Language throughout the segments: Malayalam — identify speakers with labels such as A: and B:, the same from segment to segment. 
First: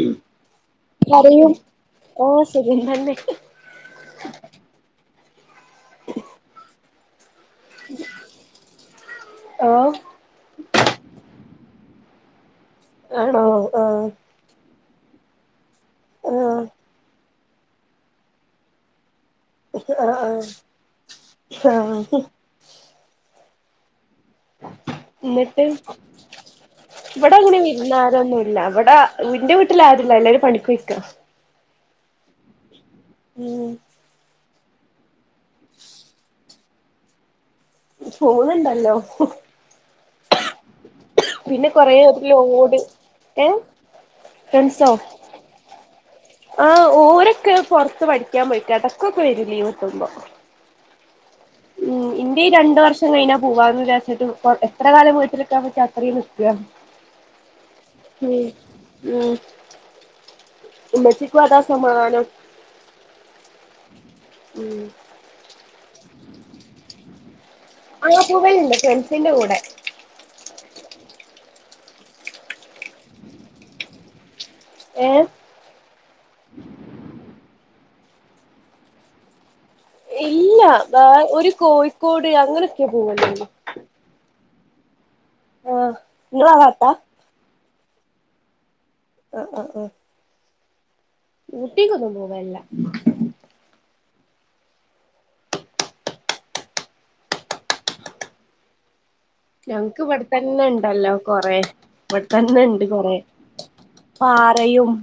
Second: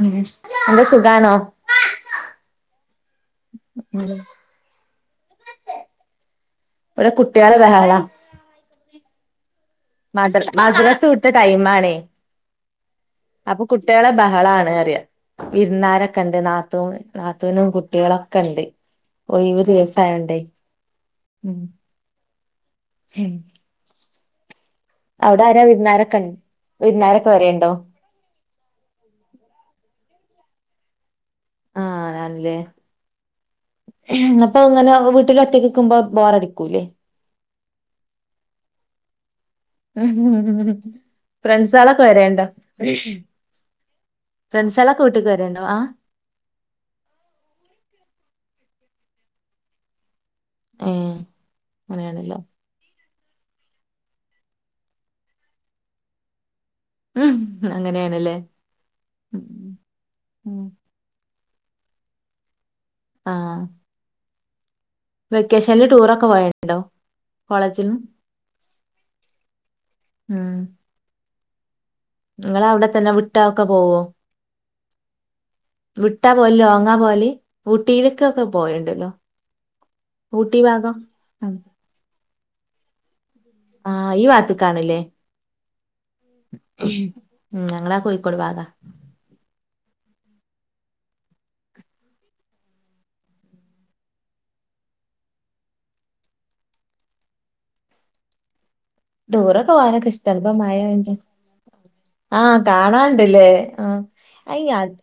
A: ഉം എന്താ സുഖാണോ
B: പറയു ഓ സുഖം തന്നെ.
A: ആരാ ഇവിടെ കുട്ടികളുടെ ബഹളാ.
B: ഓ
A: മദർ മദ്രാസ വിട്ട് ടൈം ആണേ.
B: ആണോ
A: അപ്പൊ
B: ആഹ്
A: കുട്ടികളെ ബഹളാണ് അറിയാം. വിരുന്ന് കാരയൊക്കെ ഒണ്ട്,
B: ആഹ്
A: നാത്തൂൻ നാത്തൂനും കുട്ടികളൊക്ക ഒണ്ട്. ഒഴിവ്
B: ആഹ്
A: ദിവസായോണ്ടേ
B: ആഹ്
A: ഉം
B: ആഹ്
A: ഉം. അവിടെ ആരാ
B: എന്നിട്ട്
A: വിരുന്നാരൊക്കെ ഉണ്ടോ?
B: ഇവിടെ അങ്ങനെ വിരുന്ന് കാരൊന്നുല്ല, ഇവിടെ ഇന്റെ വീട്ടില് ആരും ഇല്ല എല്ലാരും പണിക്ക് പോയ്ക്കാ.
A: ആഹ് അല്ലെ
B: ഉം
A: അപ്പൊ ഇങ്ങനെ വീട്ടില് ഒറ്റക്ക് നിൽക്കുമ്പോ ബോറടിക്കൂല്ലേ?
B: പോകുന്ന്ണ്ടല്ലോ മ് പിന്നെ കൊറേ
A: ഫ്രണ്ട്സാളൊക്കെ
B: എച്ച്പി
A: വരേണ്ടോ
B: ലോഡ് ഏ ഫ്രണ്ട്സോ
A: ഫ്രണ്ട്സാളൊക്കെ വീട്ടിക്ക് വരേണ്ടോ ആഹ്
B: ആഹ് ഓരൊക്കെ പൊറത്ത് പഠിക്കാൻ പൊയി കെടക്കൊക്ക വരും ലീവ് കിട്ടുമ്പോ
A: ആ
B: ഉം ഇൻൻ്റ്യേ രണ്ട് വർഷ് ഷം കഴിഞ്ഞാ പുവാന്ന് വിചാരിച്ച്ട്ട് പോട്ടെഎത്ര കാലം വീട്ടില് നിക്കാൻ പറ്റ്ആ അത്രീം നിക്കാ
A: ഉം
B: ഉം
A: അങ്ങനെയാണല്ലേ
B: ഉം
A: ഉം
B: ഉമ്മച്ചി ക്കു അതാ സമാധാനം
A: ആഹ്
B: ഉം
A: വെക്കേഷനിൽ ടൂറക്ക പോയൺണ്ടോ
B: ആഹ് പൂവലുണ്ട് ഫ്രണ്ട്സിന്റെ കൂടെ
A: ഉം നിങ്ങള് അവിട തന്ന വിട്ടാ ഒക്ക പോവോ
B: ഏ
A: വിട്ടാ പോല് ലോങ്ങാ പോലി ഊട്ടിയിലെക്കക്ക പോയിണ്ടല്ലോ ഊട്ടി
B: ഇല്ല
A: ഭാഗം
B: വ ഒരു
A: ഉം
B: കോഴിക്കോട് അങ്ങനെ ഒക്കേ പോവുല്ലോര്ന്ന്
A: കാണില്ലേ
B: ആഹ് ഇങ്ങളാ ഭാഗത്താ
A: ഉം ഞങ്ങളാ കോയിക്കോട് ഭാഗാ
B: അ അ ആഹ് ഊട്ടിക്കൊന്നും പോവല്ല
A: ദൂര
B: ഞങ്ങക്ക്
A: പോവാനൊക്ക ഇഷ്ടാണ് പ്പം
B: ഇവിടെത്തന്നെ
A: മഴ ആയോണ്ട്
B: ഇണ്ടല്ലോ കൊറേ
A: ആഹ്
B: ഇവിടെത്തന്നെ ഇണ്ട് കൊറേ
A: കാണാണ്ടില്ലേ ആഹ് അയ്യ്
B: പാറയും
A: അത്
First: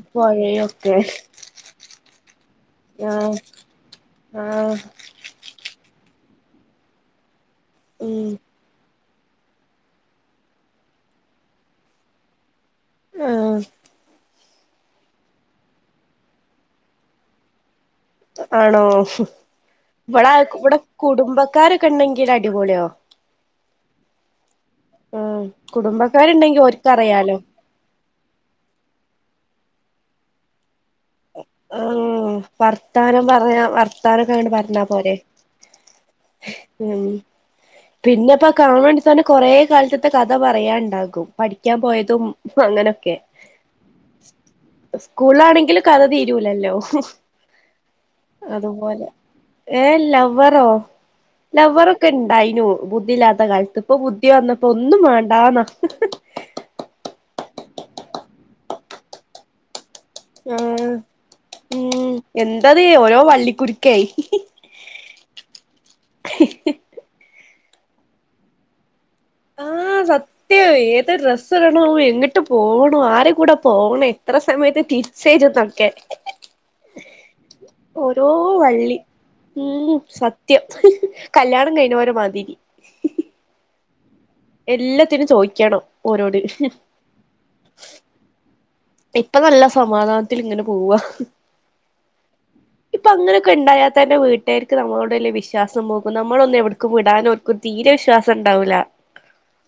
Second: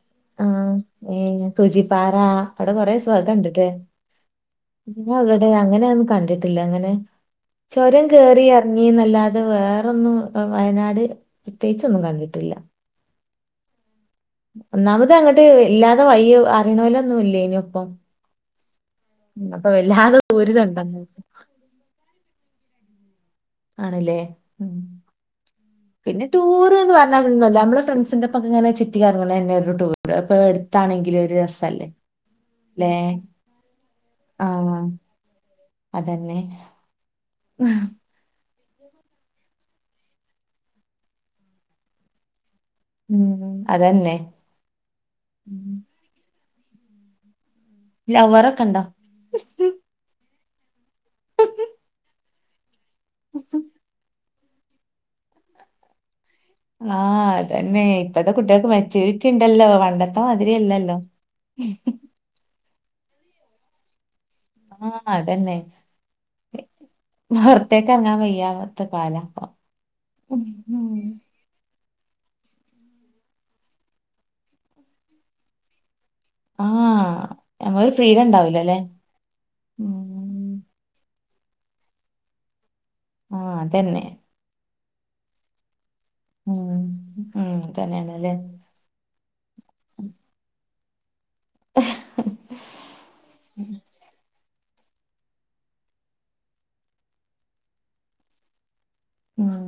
A: ആ
B: പൊഴയും ഒക്കെ
A: ഈ സൂചിപ്പാറ അവിടെ കൊറേ
B: ആഹ്
A: സൊഖണ്ട്ട്ടേ
B: ആഹ്
A: അവിടെ അങ്ങനെ ഒന്നും കണ്ടിട്ടില്ല അങ്ങനെ ചൊരം
B: ഉം
A: കേറിയ ന്നല്ലാതെ വേറൊന്നും വയനാട് പ്രത്യേകിച്ചൊന്നും കണ്ടിട്ടില്ല
B: ആഹ്
A: ഒന്നാമത് അങ്ങോട്ട് ഇല്ലാതെ വയ്യ് അറിയണോലോ ഒന്നും ഇല്ലേ ഇനി ഒപ്പം
B: ആണോ
A: ഉം അപ്പൊ വല്ലാതെ
B: ഇവിട ഇവിടെ
A: ദൂരതണ്ടന്ന്
B: കുടുംബക്കാരൊക്കെ ഉണ്ടെങ്കി ടി അടിപൊളിയൊ
A: ആണല്ലേ ഉം.
B: ആ
A: പിന്നെ ടൂർ ന്ന് പറഞ്ഞാ ഒന്നുല്ല നമ്മള് ഫ്രണ്ട്സിന്റെ ഒപ്പ ങ്ങനെ ചുറ്റി കറങ്ങനെന്നെ ടൂറുണ്ട് അപ്പൊ എടുത്താണെങ്കിൽ രസല്ലേ
B: ആഹ്
A: ല്ലേ
B: വർത്താനം പറഞ്ഞ വർത്താനൊക്കെ
A: ആ
B: അങ്ങട് പറഞ്ഞാ പോരെ
A: അതെന്നെ
B: പിന്നെപ്പോ കാണാനെങ്കി ത്തന്നെ കൊറേ കാലത്തത്തെ കഥ പറയൻണ്ടാകും പഠിക്കാൻ പോയതും അങ്ങനൊക്കെ
A: ഉം അതന്നെ. ഉം.
B: സ്കൂളിലാണെങ്കി കഥ തീര് രൂലല്ലോ
A: ലൗവറൊക്കെ ഉണ്ടോ?
B: അതുപോലെ ഏ ലൗവർ റോ ലവ്വ റൊക്കെ ഉണ്ടായിനു ബുദ്ധിയില്ലാത്ത കാലത്ത് ഇപ്പൊ ബു ദ്ധി വന്നപ്പോ ഒന്നും വേണ്ടന്നാ
A: ആ അതന്നെ ഇപ്പത്തെ കുട്ടികൾക്ക് മെച്ചൂരിറ്റി ഇ ണ്ടല്ലോ പണ്ടത്തെ ത്തെ മാതിരി അല്ലല്ലോ
B: ഇത്തത് ഓരോ വള്ളിക്കുരുക്കേയ്
A: ആഹ് അതന്നെ. റ്റക്ക് അറങ്ങാൻ വയ്യാത്ത കാലാ ഇപ്പൊ
B: ആ സത്യയ് ഏത്
A: ഉം.
B: ഡ്രസ്സ് ഇട ണം എങ്ങട്ട് പോണം, ആരെ കൂടെ പോണം, എത്ര സമയത്ത് തിരിച്ചെരുന്നൊക്കെ
A: ആ നമ്മളൊരു ഫ്രീഡം
B: ഓരോ
A: ഉണ്ടാവില്ല അല്ലേ
B: വള്ളി മ്
A: ഉം.
B: സത്യം. കല്യാണം കഴിഞ്ഞൊരെ മാതിരി.
A: ആ അതന്നെ.
B: എല്ലാത്തിനും ചോയിക്കണം ഓരോട്.
A: ഉം. ഉം, തന്നെയാണല്ലേ
B: ഇപ്പ നല്ല സമാധാനത്തിൽ ഇങ്ങനെ പോവാ. ഇപ്പോ അങ്ങനൊക്കെ ഇണ്ടായാത്തന്നെ വീട് ട്ടര്ക്ക് നമ്മളോട് വല്ലിയ വിശ്വാസം പോകും, നമ്മളൊന്നും എവിടക്കും വിടാനും ഓർക്ക് തീരെ വിശ്വാസം ഇണ്ടാവൂല.
A: ഉം.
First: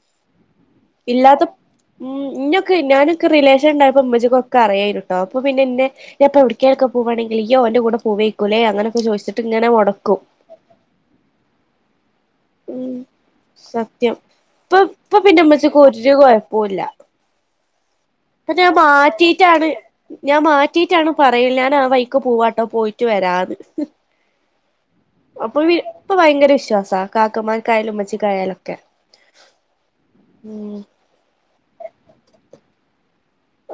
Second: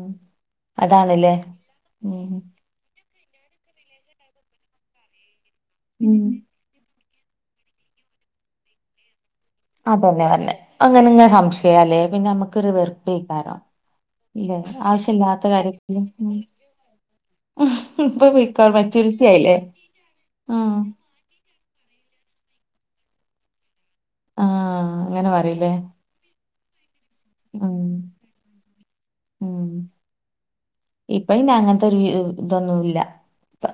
A: അതാണല്ലേ
B: ഇല്ലാത്തപ് മ്
A: ഉം.
B: ഇന്നൊക്കെ ഞാനും ക്ക് റിലേഷൻ ഇണ്ടായപ്പോ ഉമ്മച്ചിക്കൊക്കെ അറിയായിരുട്ടോ, അപ്പോ പിന്നെ എന്നെ
A: ഉം.
B: ഞാ ഇപ്പ എവിടേക്കേലൊക്കെ പ് പോവാണെങ്കിൽ ഇയ്യ് ഓന്റെ കൂടെ പോവേക്കുലെ അങ്ങനൊക്കെ ചോയ്ച്ച്
A: അതന്നെ ന്നെ അങ്ങനെ ഇങ്ങനെ സംശയാല്ലേ പിന്നെ നമ്മക് ങ്കര
B: ഉം
A: വെർപ്പെക്കാരം
B: സത്യം
A: ഇല്ലേ
B: ഇപ്പൊ
A: ആവശ്യ
B: ഇപ്പൊ പിന്നെ
A: ഇല്ലാത്ത
B: ഉമ്മച്ചിക്ക്
A: കാര്യത്തില്
B: ഒരു
A: മ്
B: കൊഴപ്പൂല്ല [unintelligible] ഞാൻ
A: ആയില്ലേ
B: മാറ്റിറ്റാണ് ഞാൻ
A: ഉം.
B: മാറ്റിറ്റാണ് പറയുല ഞാൻ ആ വൈക്ക് പോവാട്ടോ പോയിട്ട് വരാന്ന്.
A: ആ അങ്ങനെ
B: അപ്പോ
A: പറയില്ലേ
B: വി ഇപ്പ ഭയങ്കര വിശ്വാസാ
A: ഉം.
B: കാക്കമാർക്കായാലും ഉമ്മച്ചിക്കായാലൊക്കെ.
A: ഇപ്പ അയ്ന് അങ്ങനത്തെ ഒര് വ് ഇതൊന്നു വീ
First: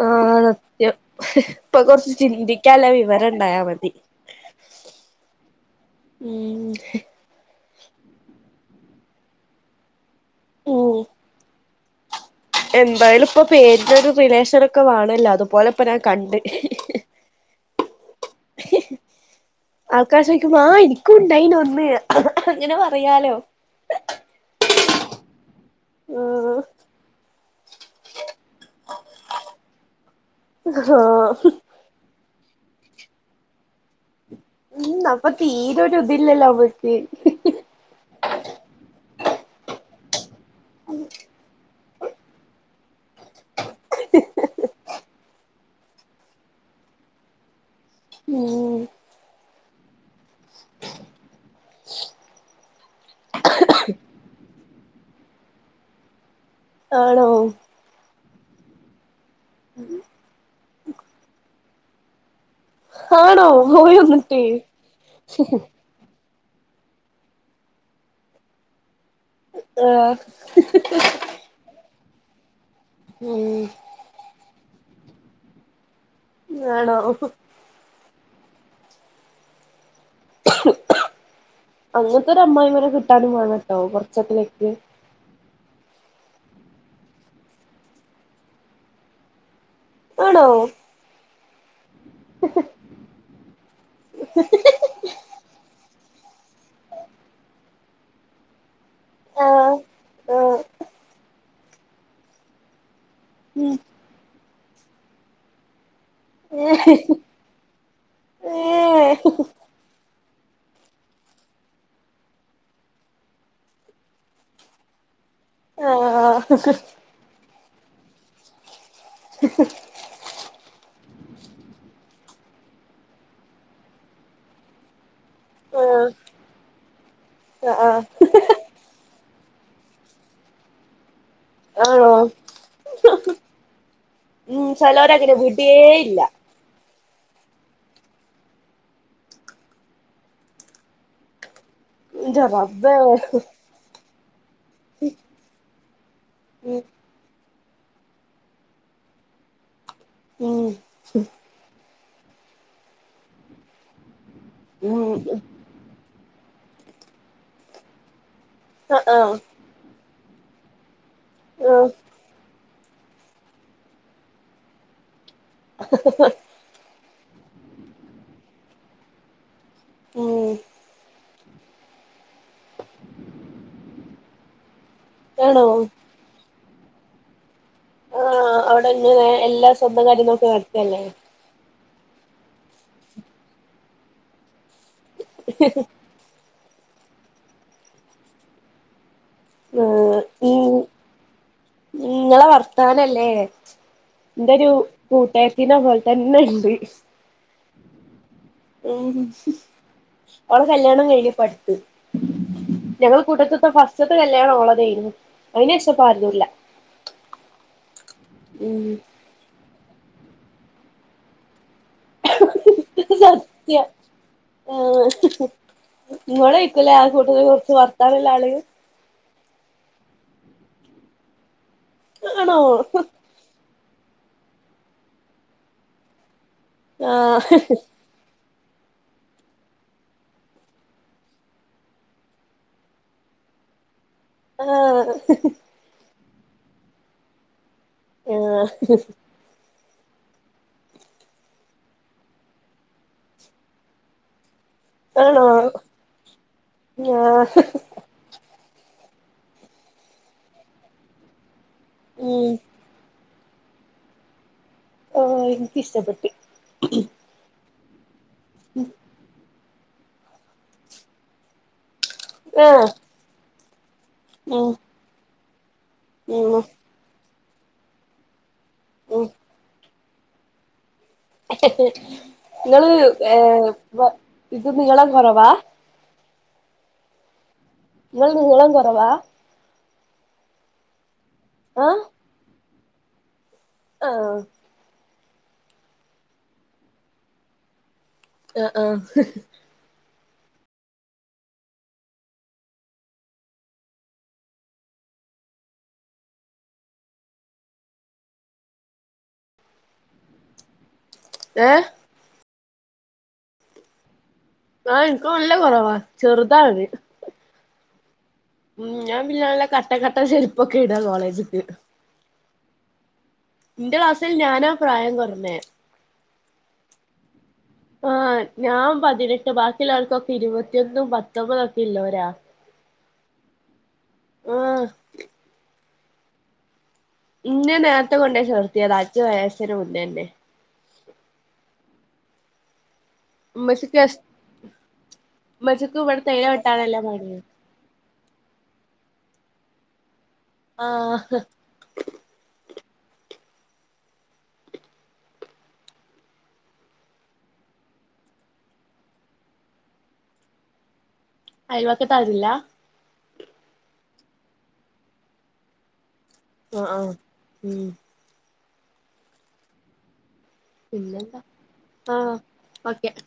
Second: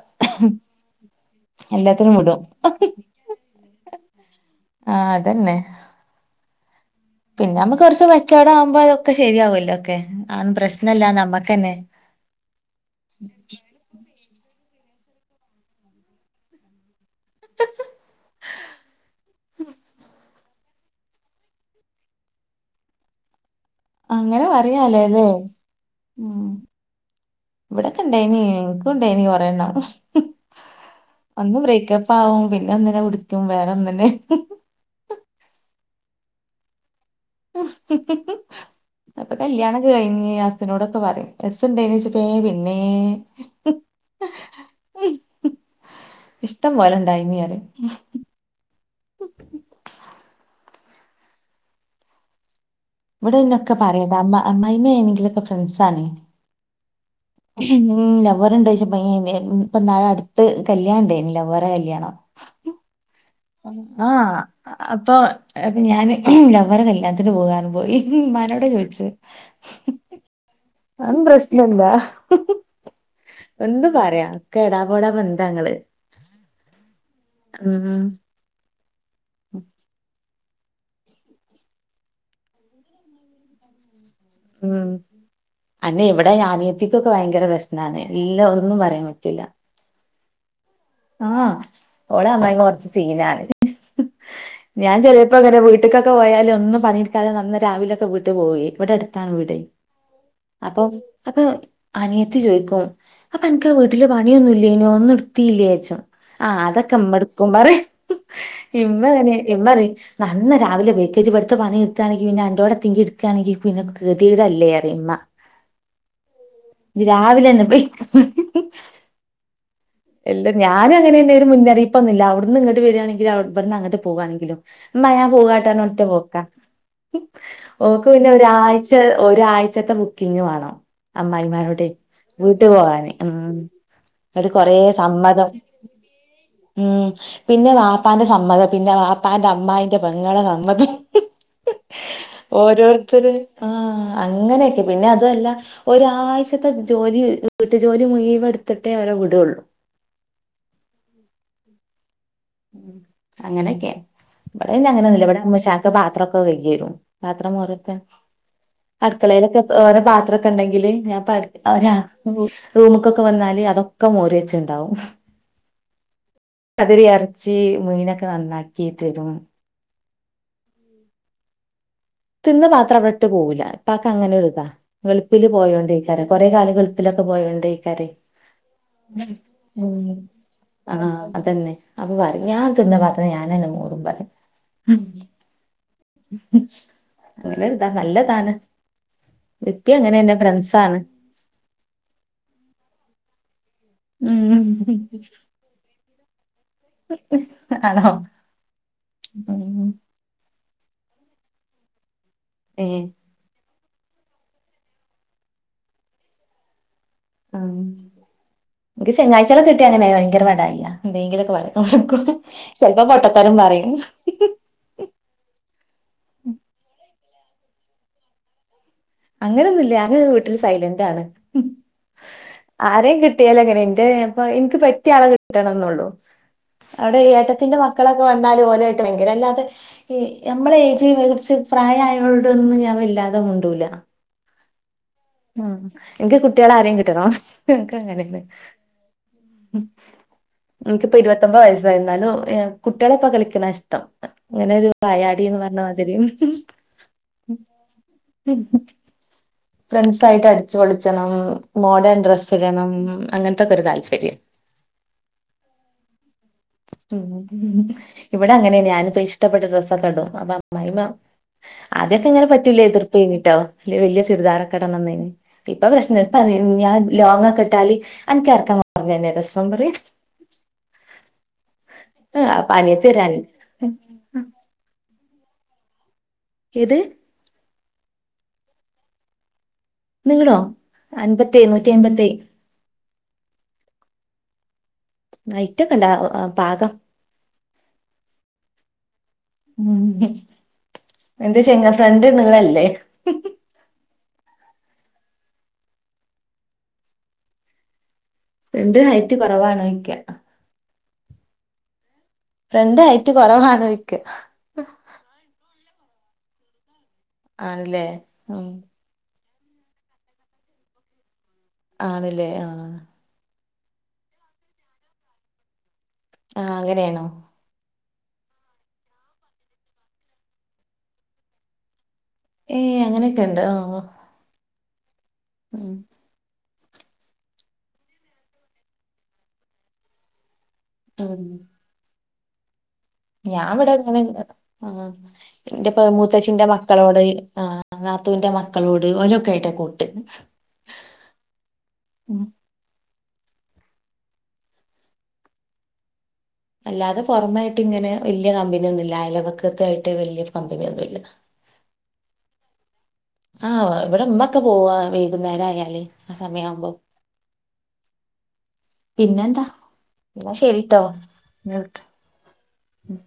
B: ആ സത്യം ഇപ്പോ കൊറച്ച്
A: എല്ലാത്തിനും വിടും
B: ചിന്തിക്കാനുള്ള വിവരം ഇണ്ടായാ മതി.
A: ആ അതെന്നെ.
B: ഉം
A: പിന്നെ നമ്മക്ക് കൊറച്ച് മെച്ചേർഡ് ആവുമ്പോ ഇതൊക്കെ ശെരിയാവല്ലോ ഒക്കെ, ആ ന്നും
B: ഉം
A: പ്രശ്നല്ല നമ്മക്കന്നെ.
B: എന്തായാലും ഇപ്പോ പേരിനൊരു റിലേഷനൊക്കെ വാണല്ലോ അതുപോലെ ഇപ്പ ഞാൻ കണ്ട്. ആൾക്കാർ ചോദിക്കുമ്പോ ആ എനിക്കും ഉണ്ടായിന ഒന്ന് അങ്ങനെ പറയാലോ.
A: അങ്ങനെ പറയാലേലെ മ്
B: ആഹ്
A: ഇവിടൊക്കെ ഇണ്ടായിനി എൻക്കും ഇണ്ടായിനി കൊറേണ്ണം.
B: ആഹ്
A: ഒന്ന് ബ്രേക്കപ്പാവും പിന്നെ ഒന്നിനെ പുടിക്കും വേറെ ഒന്നിനെ
B: ഉം അപ്പോ തീരൊരു ഇതില്ല ലവ്വ്
A: അപ്പോ കല്യാണൊക്കെ കഴിഞ്ഞ് ഹസ്നോടൊക്കെ പറയും, എസ് ഇണ്ടായിനോ ച്ച് ഏ പിന്നെ ഇഷ്ടം പോലെ ഇണ്ടായിനി പറയും.
B: മ്
A: [unintelligible] ഇവടെ പിന്നെ ഒക്കെ പറയും, കാരണം അമ്മ അമ്മായിമ്മേണെങ്കിലൊക്കെ ഫ്രണ്ട്സാണ്.
B: ആണോ
A: മ് [unintelligible] വേറെണ്ട്ച്ച [unintelligible] ഇപ്പ ന്നാള് അട്ത്ത് കല്യാണണ്ടനി ലവ്വറെ കല്യാണം.
B: ആണോ
A: അ
B: പോയി
A: ആ
B: വന്നിട്ട്
A: അപ്പോ അപ്പ ഞാന് ലവ് അവരെ കല്യാത്തിന് പോകാന്ന്റയുമ്പോ ഇമ്മാനോട് ചോയ്ച്ചു
B: ആഹ്
A: ആന്നും പ്രശ്നല്ല.
B: ഉം
A: എന്തും പറിയാ ഒക്കെ എടാപോടാ ബന്ധങ്ങള്
B: ആണോ.
A: മ് മ്
B: അങ്ങൻത്തെ ഒര് അമ്മായിയമ്മനെ കിട്ടാനും വാണട്ടോ കൊർ ച്ചൊക്കെ ലക്ക്.
A: അന് ഇവടെ അയ്‌ന് അനിയത്തിക്കൊക്കെ വയങ്കര പ്രശ്നാണ്, ഇല്ല ഒന്നും പറയാൻ പറ്റൂല്ല.
B: ആണോ.
A: ആ ഓളെ അമ്മായിമ്മ കൊർച്ച് സീനാണ്, ഞാൻ ചെൽപ്പോങ്ങനെ വീട്ട്കൊക് ക്കെ പോയാലും ഒന്നും പണിട്ക്കാതെ നന്ന രാവിലൊക്കെ വീട്ട് പോവേ. ഇവടെ അടുത്താണ് വീടെയ്
B: ആഹ് ആഹ്
A: അപ്പൊ അപ്പൊ അനിയത്തി ചോയ്ക്കും അപ്പൊ എൻക്ക്
B: ഉം
A: വീട്ടില് പണിയൊന്നുല്ല്യേനോ ഒന്നും ഇട്ത്തീല്ല്യേ ച്ചും ആ
B: ഏഹ്
A: അതൊക്കെമ്മട്ക്കും പറിം
B: ഏഹ്
A: ഇമ്മതന്നേ ഇമ്മറിം നന്ന രാവിലെ പൊയ്ക്കോ ജ്ജ്. ബട്ത്തെ പണിട് ക്കാണെങ്കി പിന്നെ അന്റോടെ തെങ്കിലും ട്ക്കാണെങ്കി പിന്നെ കെതേടല്ലേ അറിം മ്മ
B: ആഹ്
A: രാവിലെ ന്നെ പോയിക്കൊ
B: [unintelligible]
A: അല്ല ഞാന് അങ്ങനെന്നെ. ഒരു മുന്നറിയിപ്പൊന്നില്ല അവ്ട്ന്ന് ഇങ്ങട്ട് വരാണെങ്കിലും ഇബട്ന്ന് അങ്ങട്ട് പോവാണെങ്കിലും മ്മ ഞാ പോവാട്ടോന്ന്പർഞ്ഞ്ഒറ്റ
B: ആഹ്
A: പോക്ക.
B: ആ ആ
A: ഓക്ക് പിന്നെ ഒരായ്ച്ച ഒരായ്ച്ചത്തെ ബുക്കിംഗ് വാണം അമ്മായിമ്മാനോടെയ്
B: ആണോ
A: വീട്ട് പോവാന് ഉം ഒരു
B: ചാലോലങ്ങനെ വിടേ ഇല്ല
A: ഉം പിന്നെ വാപ്പാന്റെ സമ്മതം. പിന്നെ വാപ്പാന്റെ അമ്മായിന്റെ പെങ്ങളെ സമ്മതം
B: ന്റെ റബ്ബേ
A: ഓരോര്ത്തര്
B: ഉം
A: ആ അങ്ങനെക്കെ. പിന്നെ അതൊല്ല ഒരാഴയ്ച്ചത്തെ ജോലി വീട്ടു ജോലി മുയ് വം ട്ത്തിട്ടേ അവരെ വിടൊള്ളൂ
B: ഉം
A: അങ്ങനൊക്കെ. ഇബടെന്ന അങ്ങനെ ഒന്നുല്ല.
B: ഉം
A: ഇവടെ അമ്മോശാക്ക പാത്രഒക് പ്പ കൈകിരും പാത്രം മോറിഒക്കെ.
B: ആ ആ
A: അടുക്കളേലൊക്കെ ഓരോ പാത്രക്കെണ്ടെങ്കില് ഞ പ്പ
B: ആ
A: ഒരാ ശ് റൂമ്ക്കൊക്കെ വന്നാല് അതൊക്കെ മോറി വെച്ചുണ്ടാവും
B: [unintelligible]
A: തിരി എർച്ചി മീനൊക്കെ നന്നാക്കി തരും
B: ഉം
A: തിന്ന് പത്രംഅവ്ടെ ഇട്ട് പോവൂല. പ്പാക്ക് അങ്ങനെ ഒരു ഇതാ. ഗൾപ്പില്
B: ആണോ
A: പോയോണ്ടേയ്ക്കാരം. കൊറേ കാല ഗൾപ്പിലൊക്കെ പോയോണ്ടേയ്
B: ആഹ്. അവ്ടെ ഇന്ന് വേ എല്ലാ സ്വന്തം കാര്യം നോക്കി നടത്തല്ലേ
A: ആഹ് അതന്നെ അപ്പൊ പറിം. ഞാ തിന്ന പാത്രം ഞാനന്നെ മോറും പറിം
B: [unintelligible]
A: നല്ല ഇതാ നല്ലതാണ്
B: ആ
A: ഇപ്പി അങ്ങനെന്നെ
B: ഈ
A: ഫ്രണ്ട്സാണ്
B: ഇങ്ങളെ വർത്താനല്ലേ ന്റെ ഒരു കൂട്ടേര്ത്തിന്റെ പോല്തന്നെണ്ട്
A: ആണോ
B: ഉം.
A: ഉം
B: ഓളെ കല്യാണം കയിഞ്ഞു പ്പട്ത്ത്
A: ഏഹ്
B: ഞങ്ങൾ കൂട്ടത്ത്ത്തെ ഫസ് ത്തെ കല്യാണം ഓളതായിരുന്നു അതിനു ശേഷംപ്പം ആരുതുല്ല
A: ആ എനിക്ക് ചങ്ങായിച്ചികളെ കിട്ടി അങ്ങനെ ഭയങ്കര ബഡായിയ എന്തെങ്കിലുംക്കെ പറയും ചിലപ്പോ പൊട്ടത്തരും പറയും
B: ങ്ങളെയികുലേ ആ കൂട്ടകുറച്ച് വർത്താനള്ള ആള്
A: അങ്ങനെന്നുംല്ല ഞാന് വീട്ടിൽ സൈലന്റ് ആണ്
B: ആണോ
A: ആരെയും കിട്ടിയൽ അങ്ങനെ എനിക്ക് പറ്റിയ ആള കിട്ടണം എന്നള്ളു അവിടെ
B: ആഹ്
A: ഏട്ടത്തിന്റെ മക്കളൊക്കെ വ അല്ലാതെ നമ്മളെ ഏജ് പ്രായമായോടൊന്നും ഞാൻ വെല്ലാതെ മുണ്ടൂല
B: ആ.....
A: ആ എനിക്ക് കുട്ടികൾ ആരെയും കിട്ടണം എൻക്ക് അങ്ങനെയണ്
B: ആഹ്
A: എനിക്കിപ്പോ ഇരുപത്തൊമ്പത് വയസായിന്നാലും കുട്ടികളെപ്പം കളിക്കണ ഇഷ്ടം അങ്ങനെരു
B: ആണോ
A: വായാടിന്ന് പറഞ്ഞ മാതിരിം
B: ആഹ്
A: ഫ്രണ്ട്സ് ആയിട്ട് അടിച്ചു പൊളിച്ചണം മോഡേൺ
B: ഉം
A: ഡ്രെസ് ഇടണം അങ്ങ അങ്ങനത്തെക്കോരു താല്പര്യം
B: ആ എനിക്ക് ഇഷ്ടപ്പെട്ടു
A: ഉ ഇവിടെ അങ്ങനേണ് ഞാനിപ്പോ ഇഷ്ടപ്പെട്ട ഡ്രസ്സൊക്കെ ഇടും അപ്പൊ അമ്മായിമ്മ ആദ്യൊക്കെ ഇങ്ങന പറ്റുലെ
B: ആഹ്
A: എതിർപ്പേന്ന് ട്ടോ ഇല്യെ വല്ല്യ
B: ഉം
A: ചുരിദാരൊക്കെ ഇടണംന്നേന്ന് ഇപ്പൊ പ്രശ്നം
B: ഉം
A: പറയും ഞാൻ ലോങ്ങൊക്കെ ഇട്ടാല് അനക്ക് എറക്കം
B: ഉം
A: കൊറഞ്ഞതന്നെ രസം പറിം അപ്പൊ
B: ഇങ്ങള്
A: അനിയത്തി
B: ഏ
A: വരാന്
B: ഇത് നീളം കൊറവാ
A: ഏത്
B: ഇങ്ങള് നീളം കൊറവാ
A: നീളോ അൻപത്തേയ് നൂറ്റി അയ്മ്പത്തയ്
B: ആ
A: ഹൈറ്റ് ഒക്കെ ഉണ്ട് പാകാ
B: ആ ആ
A: എന്തച്ച ങ്ങ ഫ്രണ്ട് നീളല്ലേ ഫ്രണ്ട് ഹൈറ്റ് കൊറവാണോയ്ക്ക
B: ഏ
A: ഫ്രണ്ട് ഹൈറ്റ് കൊറവാണോയ്ക്ക
B: ആ ഇൻക്ക് നല്ല കൊറവാ ചെറുതാണത്
A: ആണ്‌ലേ
B: ഉം ഞാൻ പിന്നല്ല കട്ട കട്ട ചെരുപ്പൊക്കെ ഇടാ കോളേജ്ക്ക്
A: ആണ്ല്ലേ ആ
B: ഇന്റെ ക്ലാസ്സിൽ ഞാനാ പ്രായം കൊറഞ്ഞേ
A: ആ അങ്ങനേണോ
B: ആ ഞാൻ പതിനെട്ട് ബാക്കിയുള്ളവർക്കൊക്കെ ഇരുവത്തിയൊന്നും പത്തൊമ്പതൊക്കെ ഇള്ളോരാ
A: ഏ അങ്ങനെയൊക്കെ ഉണ്ട് ആ
B: ആ
A: ഉം
B: ഇന്നെ നേത്തെ കൊണ്ട ചേർത്തിയതാ അഞ്ചു വയസ്സിന് മുന്നേന്നെ
A: [unintelligible] ഞാൻ
B: ഉമ്മച്ചിക്ക്
A: ഇവിടെങ്ങനെ ആ എന്റെ
B: ഉമ്മച്ചിക്ക്
A: പ
B: ഇവിടെ തേയില
A: മൂത്തച്ച്ചിന്റെ
B: വെട്ടാനല്ലേ
A: മക്കളോട്
B: പണി
A: ആ [unintelligible] നാത്തൂന്റെ മക്കളോട് ഓലൊക്കെ ആയിട്ടാ കൂട്ട്
B: ആ
A: ഉം അല്ലാതെ പുറമായിട്ട് ഇങ്ങനെ വല്ല്യ കമ്പനിയൊന്നുംല്ല അയലവക്കത്ത ആയിട്ട് വല്ല്യ കമ്പനിയൊന്നുംല്ല
B: അയൽവക്കത്ത് ആരൂല്ല
A: ആ ഇവിടെ ഉമ്മൊക്കെ പോവാ വൈകുന്നേരം ആയാല് സമയം
B: ആ
A: ആവുമ്പോ
B: ആ ഉം
A: പിന്നെന്താ ഇന്നാ ശെരിട്ടോ
B: പിന്നെന്താ ആഹ് ഓക്കെ
A: ഉം